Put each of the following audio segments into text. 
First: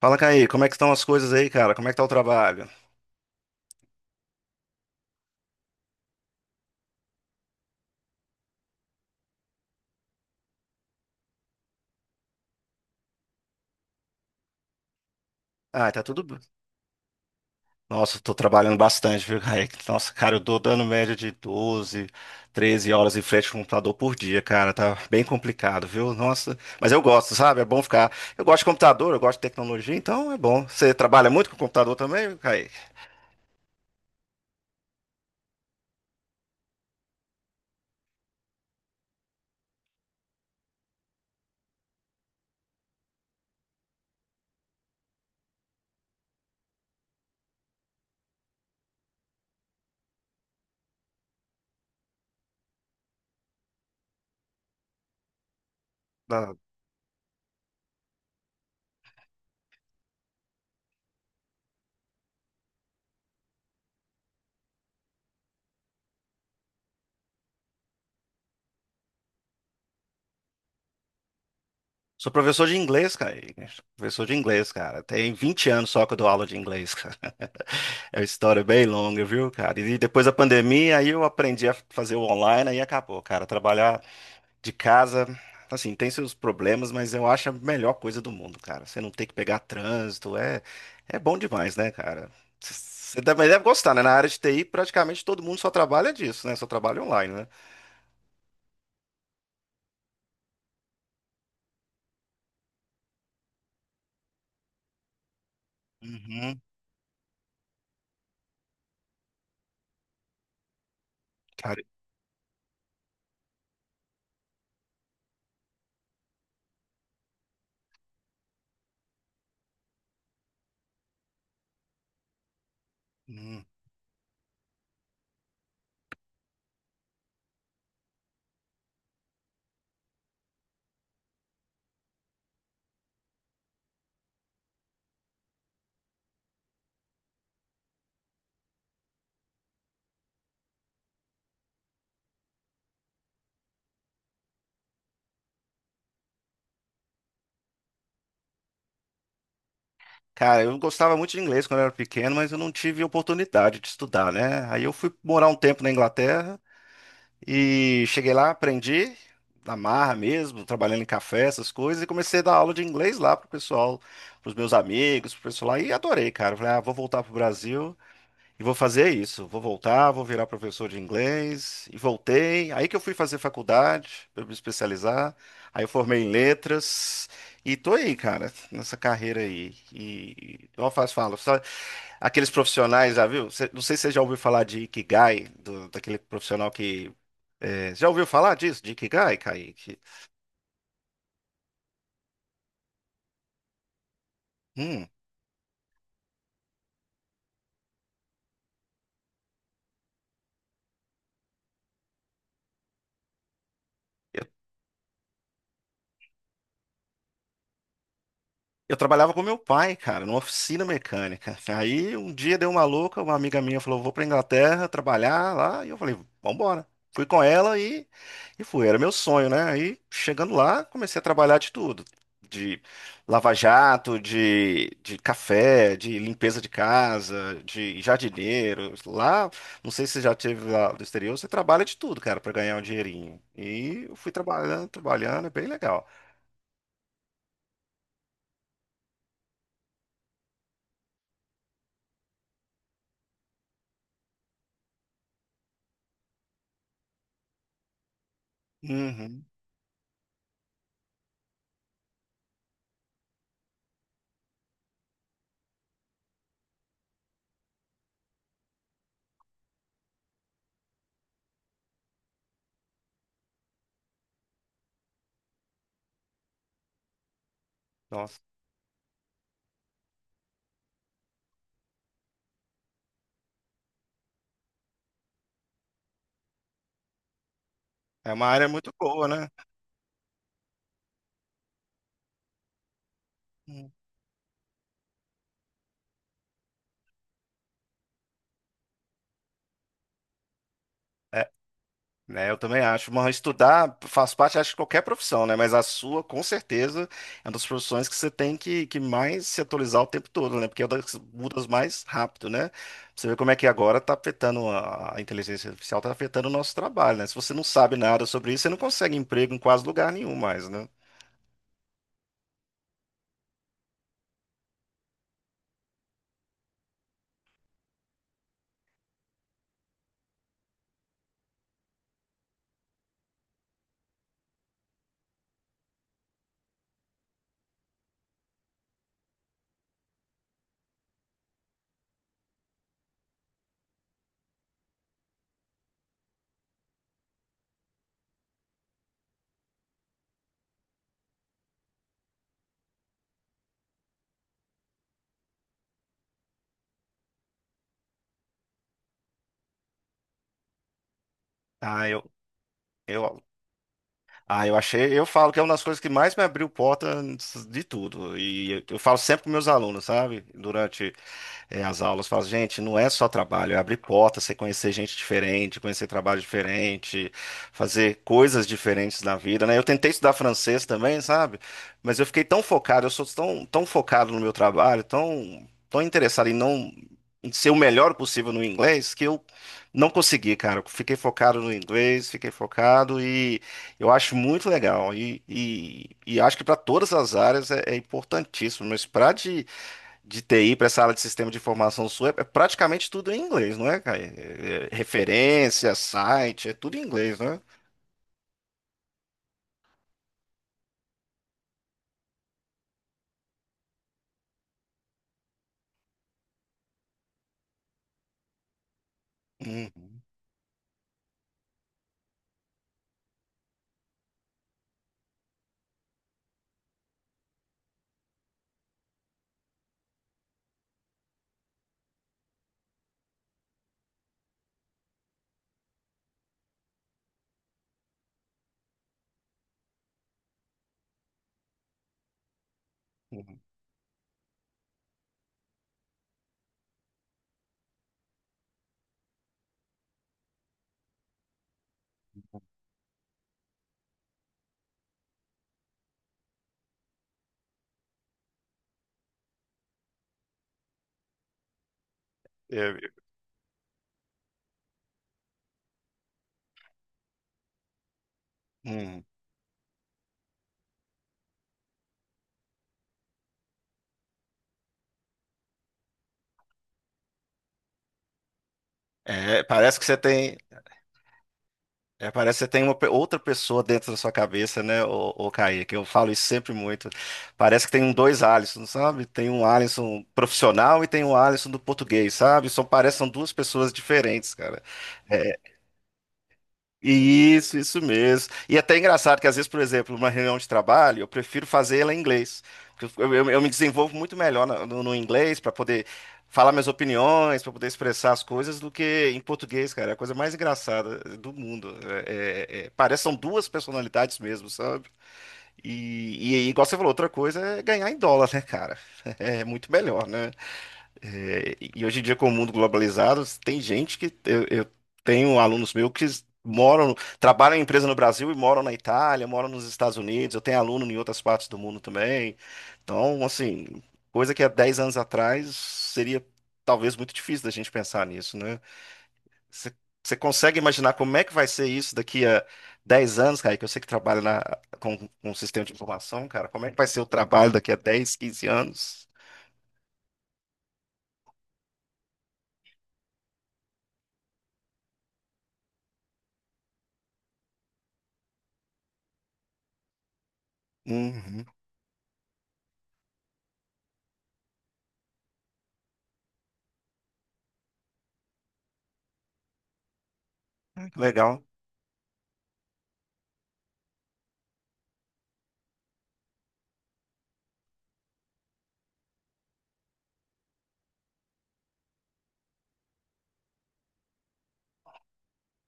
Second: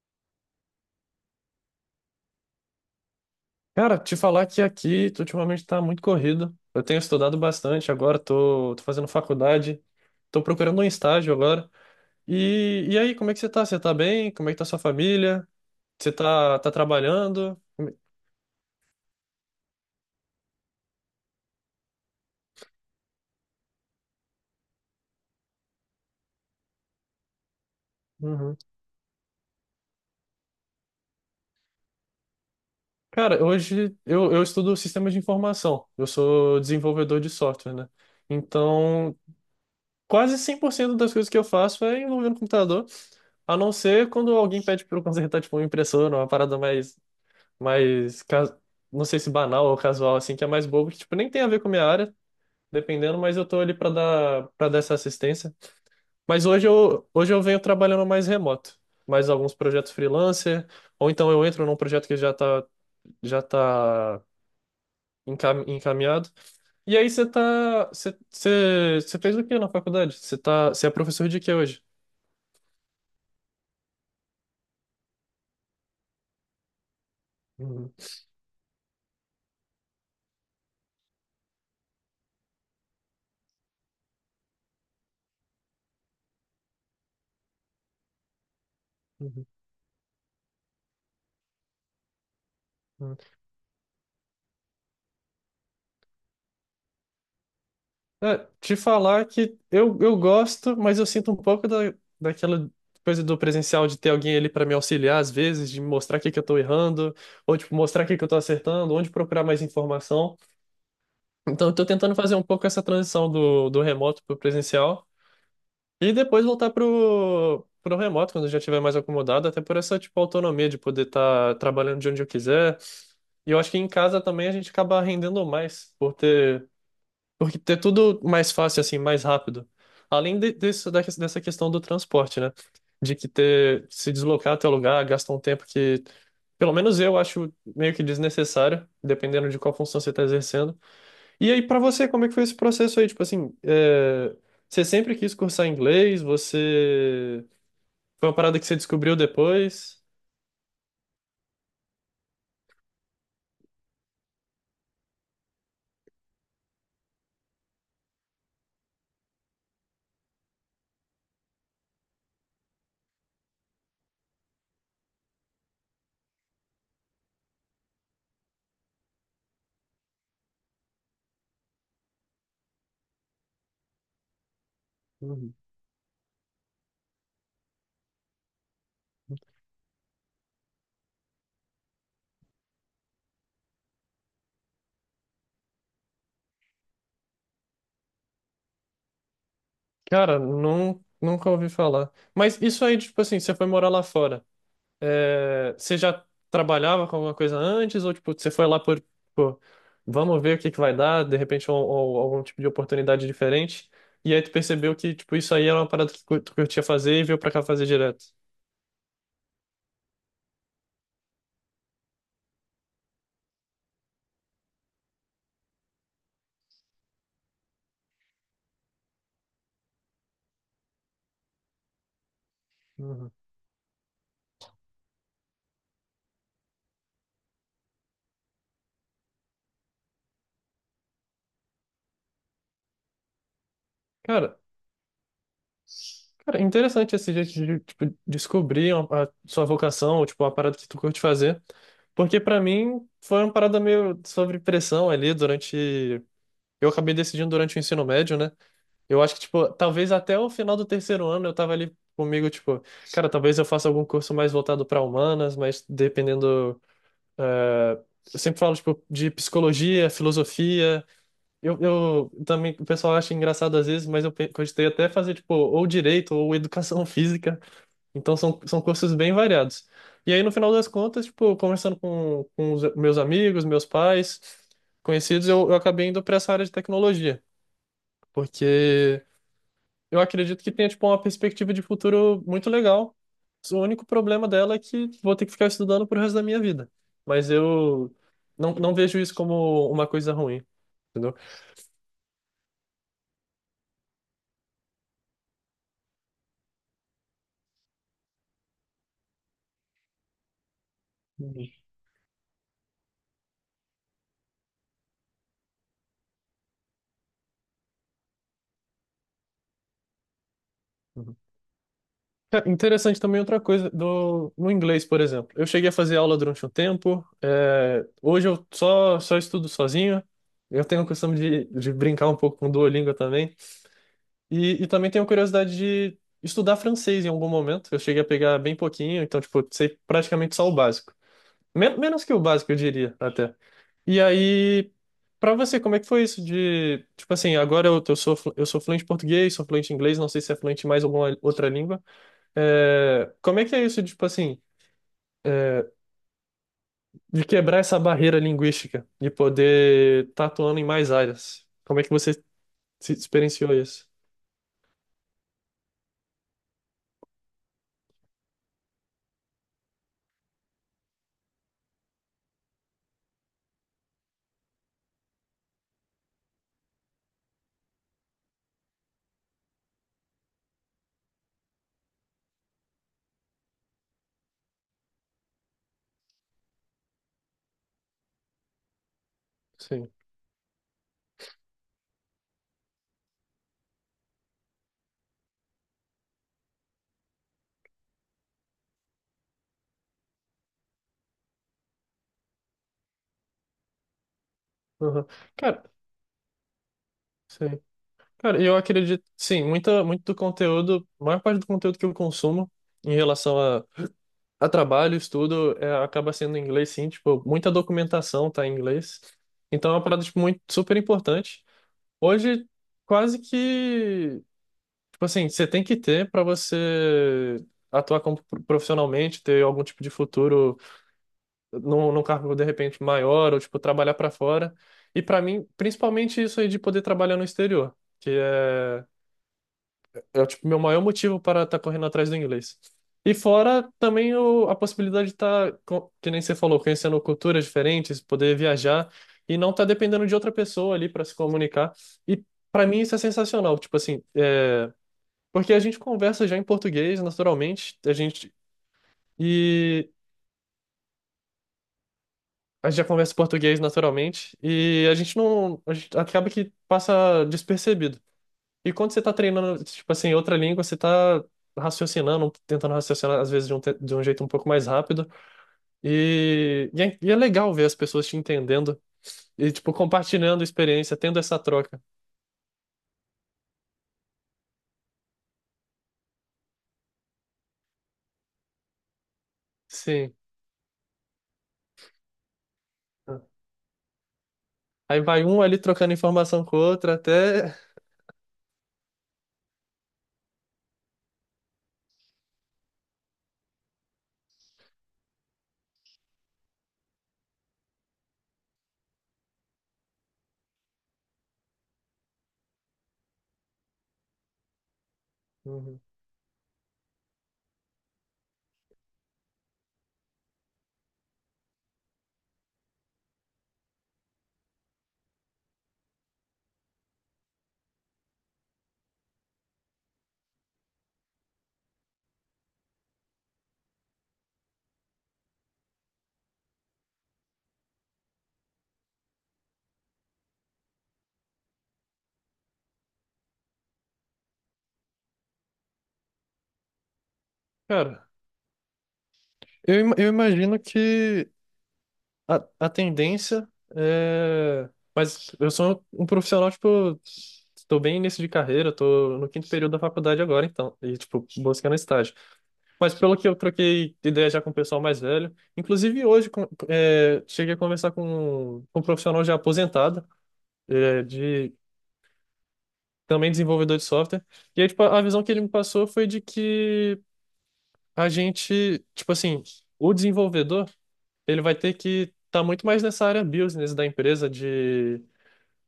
Fala, Caí, como é que estão as coisas aí, cara? Como é que tá o trabalho? Cara, te falar que aqui tu ultimamente tá muito corrido. Eu tenho estudado bastante agora, tô fazendo faculdade, tô procurando um estágio agora. E aí, como é que você tá? Você tá bem? Como é que tá sua família? Ah, tá Você tudo. Tá trabalhando? Nossa, eu tô trabalhando bastante, viu, Caí? Nossa, cara, eu tô dando média de 12, 13 horas em frente ao computador por dia, cara. Tá bem complicado, viu? Nossa, mas eu gosto, sabe? É bom ficar. Eu Uhum. gosto de computador, eu gosto de tecnologia, então é bom. Você trabalha muito com computador também, Caí? Cara, hoje eu estudo sistemas de informação. Eu sou desenvolvedor de software, né? Então, quase 100% das coisas que eu faço é envolvendo computador, a não ser quando alguém pede para eu consertar, tipo, uma impressora, uma parada mais mais, ca- não sei se banal ou casual, assim, que é mais bobo, que, tipo, nem tem a ver com a minha área, dependendo, mas eu tô ali pra para dar essa assistência. Mas hoje eu venho trabalhando mais remoto, mais alguns projetos freelancer, ou então eu entro num projeto que já tá encaminhado. E aí você tá, você, você, você fez o que na faculdade? Você tá, você é professor de quê hoje? Sou professor de inglês, cara. Professor de inglês, cara. Tem 20 anos só que eu dou aula de inglês, cara. Uhum, É uma história bem longa, viu, cara? E depois da pandemia, aí eu aprendi a fazer o online, aí acabou, cara. Trabalhar de casa, assim, tem seus problemas, mas eu acho a melhor coisa do mundo, cara. Você não tem que uhum, pegar trânsito, é bom demais, né, cara? Uhum. Você também deve gostar, né? Na área de TI, praticamente todo mundo só trabalha disso, né? Só trabalha online, né? É, te falar que eu gosto, mas eu sinto um pouco daquela coisa do presencial de ter alguém ali para me auxiliar às vezes, de mostrar o que que eu tô Uhum, errando, ou tipo, mostrar o que que eu tô acertando, onde procurar mais informação. Então eu cara. tô tentando fazer um pouco essa transição do remoto pro presencial e depois voltar pro remoto quando eu já estiver mais acomodado, até por essa tipo autonomia de poder estar trabalhando de onde eu quiser. E eu Hum. acho que em casa também a gente acaba rendendo mais porque é tudo mais fácil, assim, mais rápido. Além dessa questão do transporte, né? De que ter, se deslocar até o lugar gasta um tempo que, pelo menos eu acho meio que desnecessário, dependendo de qual função você está exercendo. E aí, para você, como é que foi esse processo aí? Tipo assim, é, você sempre quis cursar inglês? Você. Foi uma parada que você descobriu depois? Cara, eu gostava muito de inglês quando eu era pequeno, mas eu não tive oportunidade de estudar, né? Aí eu fui morar um tempo na Inglaterra e cheguei lá, aprendi na marra mesmo, trabalhando em café, essas coisas, e comecei a dar aula de inglês lá pro pessoal, pros meus amigos, pro pessoal lá, e adorei, cara. Falei, ah, vou voltar pro Brasil e vou fazer isso, vou voltar, vou virar professor de inglês, e voltei. Aí que eu fui fazer faculdade, para me especializar, Uhum. aí eu formei em letras, e tô aí, cara, nessa carreira aí. E, igual eu faço, falo, sabe, aqueles profissionais, já viu? Não sei se você já ouviu falar de Ikigai, daquele profissional que. É, já ouviu falar disso, de Ikigai, Kaique? Cara, não, nunca ouvi falar. Mas isso aí, tipo assim, você foi morar lá fora. Hum. É, você já trabalhava com alguma coisa antes ou tipo você foi lá por, tipo, vamos ver o que que vai dar, de repente algum tipo de oportunidade diferente e aí tu percebeu que tipo isso aí era uma parada que tu curtia fazer e veio pra cá fazer direto. Eu trabalhava com meu pai, cara, numa oficina mecânica. Aí um dia deu uma louca, uma amiga minha falou: vou pra Inglaterra trabalhar lá. E eu falei: vambora. Fui com ela e fui. Era meu sonho, né? Aí chegando lá, comecei a trabalhar de tudo: de Uhum. lava-jato, de café, de limpeza de casa, de jardineiro. Lá, não sei se você já teve lá do exterior, você trabalha de tudo, cara, pra ganhar um dinheirinho. E eu fui Cara, trabalhando, trabalhando, é bem legal. cara, interessante esse jeito de tipo, descobrir a sua vocação ou tipo uma parada que tu curte fazer, porque pra mim foi uma parada meio sobre pressão ali durante eu acabei decidindo durante o ensino médio, né? Eu acho que, Uhum. tipo, talvez até o final do terceiro ano eu tava ali comigo, tipo, cara, talvez eu faça algum curso mais voltado para humanas, mas dependendo. eh, eu sempre falo, tipo, de psicologia, filosofia. Eu também, o pessoal acha engraçado às vezes, mas eu cogitei até fazer, tipo, ou direito ou educação física. Então Nossa. São cursos bem variados. E aí, no final das contas, tipo, conversando com os meus amigos, meus pais, conhecidos, eu acabei indo para essa área de tecnologia. É uma área muito Porque. boa, né? Eu acredito que tenha, tipo, uma perspectiva de futuro muito legal. O Hum. único problema dela é que vou ter que ficar estudando pro resto da minha vida. Mas eu não vejo isso como uma coisa ruim, entendeu? É, né, eu também acho. Mas estudar faz parte, acho, de qualquer profissão, né? Mas a sua, com certeza, é uma das profissões que você tem que mais se atualizar o tempo todo, né? Porque é uma das que mudas mais rápido, né? Você vê como é que agora está afetando a inteligência artificial, está afetando o nosso trabalho, né? Se você não sabe nada sobre isso, você não consegue emprego em quase lugar nenhum mais, né? Uhum. É interessante também outra coisa do, no inglês, por exemplo. Eu cheguei a fazer aula durante um tempo, é, hoje eu só estudo sozinho. Eu tenho a questão de brincar um pouco com o Duolingo também. E também tenho curiosidade de estudar francês em algum momento. Eu cheguei a pegar bem pouquinho, então, tipo, sei praticamente só o básico. Menos que o básico, eu diria, até. E aí, pra você, como é que foi isso de, tipo assim, agora eu sou, eu sou fluente em português, sou fluente em inglês, não sei se é fluente em mais alguma outra língua. É, como é que é isso, tipo assim, é, de quebrar essa barreira linguística e poder estar atuando em mais áreas? Como é Ah, que você se eu, experienciou isso? eu achei, eu falo que é uma das coisas que mais me abriu porta de tudo. E eu falo sempre com meus alunos, sabe? Durante as aulas, fala, gente, não é só trabalho, é abrir porta, você conhecer gente diferente, conhecer trabalho diferente, fazer coisas diferentes na vida, né? Eu tentei estudar francês também, sabe? Mas eu fiquei tão focado, eu sou tão, tão focado no meu trabalho, tão, tão interessado em não em ser o melhor possível no inglês, que eu não Sim. consegui, cara. Eu fiquei focado no inglês, fiquei focado e eu acho muito legal. E acho que para todas as áreas é, é importantíssimo, mas para de TI para essa área de sistema de informação sua, é praticamente tudo em inglês, não é, Caio? É, Uhum. Cara, referência, site, é tudo em inglês, né? sim. Cara, eu acredito, sim, muito do conteúdo, a maior parte do conteúdo que eu consumo em relação a trabalho, estudo, é, acaba sendo em inglês, sim, tipo, muita documentação tá em inglês. Então é uma Uhum, parada, tipo, muito, super importante. Hoje, quase que. Tipo assim, você tem que ter para você atuar como profissionalmente, ter algum tipo de futuro num cargo de repente maior, ou tipo, trabalhar para fora. E para mim, principalmente isso aí de poder trabalhar no exterior, que é, é tipo, meu maior motivo para estar correndo atrás do inglês. E uhum. fora também a possibilidade de estar, que nem você falou, conhecendo culturas diferentes, poder viajar e não estar dependendo de outra pessoa ali para se comunicar. E para mim isso é sensacional. Tipo assim, é. Porque a gente conversa já em português naturalmente, e a É, gente já conversa em português naturalmente e a gente não a gente acaba que passa despercebido. E quando você uhum. tá treinando, tipo assim, outra língua, você tá raciocinando, tentando raciocinar às vezes de de um jeito um pouco mais rápido e é legal ver as pessoas te entendendo É, e tipo parece que você tem, compartilhando experiência, tendo essa troca. parece que você tem uma outra pessoa dentro da sua cabeça, né, ô Kaique? Eu falo isso sempre muito. Parece que tem um dois Alisson, sabe? Tem um Alisson Sim. profissional e tem um Alisson do português, sabe? São, parecem duas pessoas diferentes, cara. Aí vai É, um ali trocando informação com o outro até. isso mesmo. E até é engraçado que às vezes, por exemplo, uma reunião de trabalho, eu prefiro fazer ela em inglês. Porque eu me desenvolvo muito melhor no inglês para poder falar minhas opiniões, para poder expressar as coisas, do que em português, cara. É a coisa mais engraçada do mundo. É, parece que são duas personalidades mesmo, sabe? Uhum. E, igual você falou, outra coisa é ganhar em dólar, né, cara? É muito melhor, né? É, e hoje em dia, com o mundo globalizado, tem gente que eu tenho alunos meus que moram, trabalham em empresa no Brasil e moram na Itália, moram nos Estados Unidos. Eu tenho aluno em outras partes do mundo também. Então, assim, coisa que há 10 anos atrás seria talvez muito difícil da gente pensar nisso, né? Você você consegue imaginar como é que vai ser isso daqui a 10 anos, cara? Que eu sei que trabalha com o sistema de informação, cara. Como é que vai ser o trabalho daqui a Cara, 10, 15 anos? Eu imagino que a tendência é. Mas eu sou um profissional, tipo, estou bem início de carreira, estou no quinto período da faculdade agora, então, e, tipo, Uhum, buscando estágio. Mas pelo que eu troquei ideia já com o pessoal mais velho, inclusive hoje é, cheguei a conversar com um profissional já aposentado, é, legal. de, também desenvolvedor de software, e aí, tipo, a visão que ele me passou foi de que a gente, tipo assim, o desenvolvedor, ele vai ter que estar muito mais nessa área business da empresa,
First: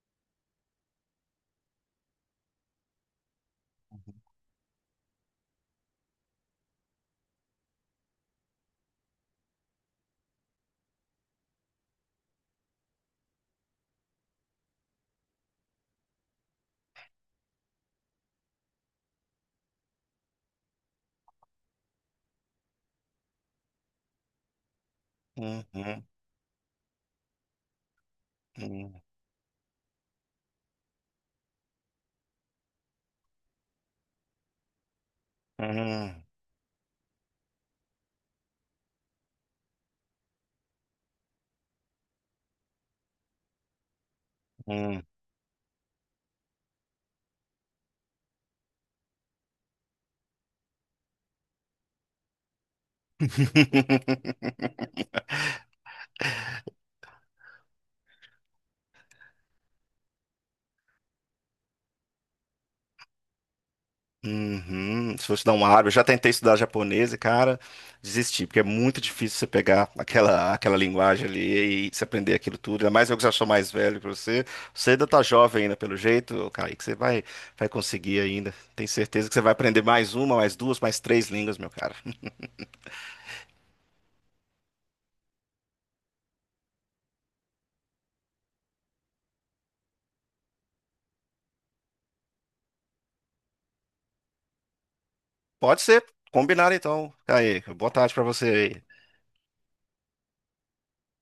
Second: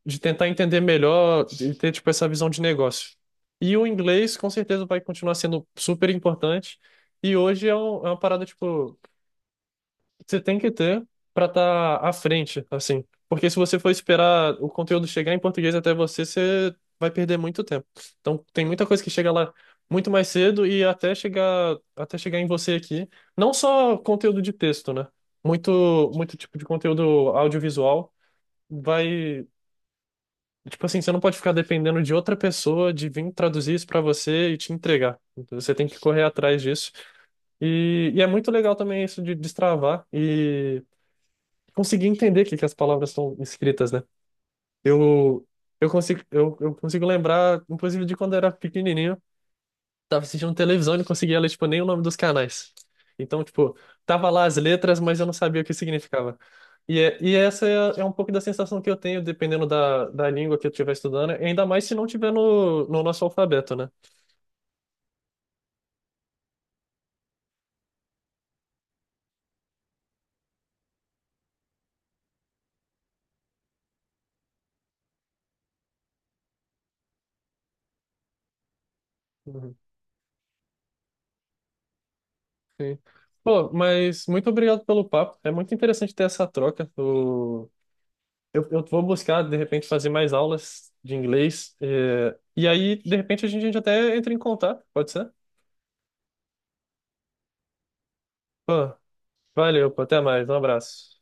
de tentar entender melhor e ter, tipo, essa visão de negócio. E o inglês, com certeza, vai continuar sendo super importante. E hoje é, é uma parada, tipo, que você tem que ter para estar à frente, assim. Porque se você for esperar o conteúdo chegar em português até você, você vai perder muito tempo. Então, tem muita coisa que chega lá muito mais cedo e até até chegar em você aqui. Não só conteúdo de texto, né? Uhum. Muito, muito tipo de conteúdo audiovisual Hum, vai. Tipo assim, você não pode ficar dependendo de outra pessoa de vir traduzir isso pra você e te entregar. Então, você tem que hum, correr atrás disso. E é muito legal também isso de destravar e conseguir entender o que, que as palavras estão escritas, né? hum. Eu, eu consigo lembrar, inclusive, de quando eu era pequenininho tava assistindo televisão e não conseguia ler, tipo, nem o nome dos canais. Então, tipo, tava lá as letras, mas eu não sabia o que significava. E, e essa é, é um pouco da sensação que eu tenho, dependendo da língua que eu estiver estudando, ainda mais se não tiver no nosso alfabeto, né? Uhum. Se fosse dar uma árvore, eu já tentei estudar japonês e, cara, desisti, porque é muito difícil você pegar aquela linguagem ali e se aprender aquilo tudo. Ainda mais eu que já sou mais velho que você. Você ainda tá jovem ainda, pelo jeito, cara, que você vai conseguir ainda. Tenho certeza que você vai Uhum, aprender mais uma, mais duas, mais três línguas, meu cara. sim. Pô, mas muito obrigado pelo papo. É muito interessante ter essa troca. O... Eu vou buscar, de repente, fazer mais aulas de inglês. E, aí, de repente, a gente até entra em contato, pode ser? Pode ser, combinado então. Aí, boa tarde pra você Pô, aí. valeu, pô, até mais. Um abraço.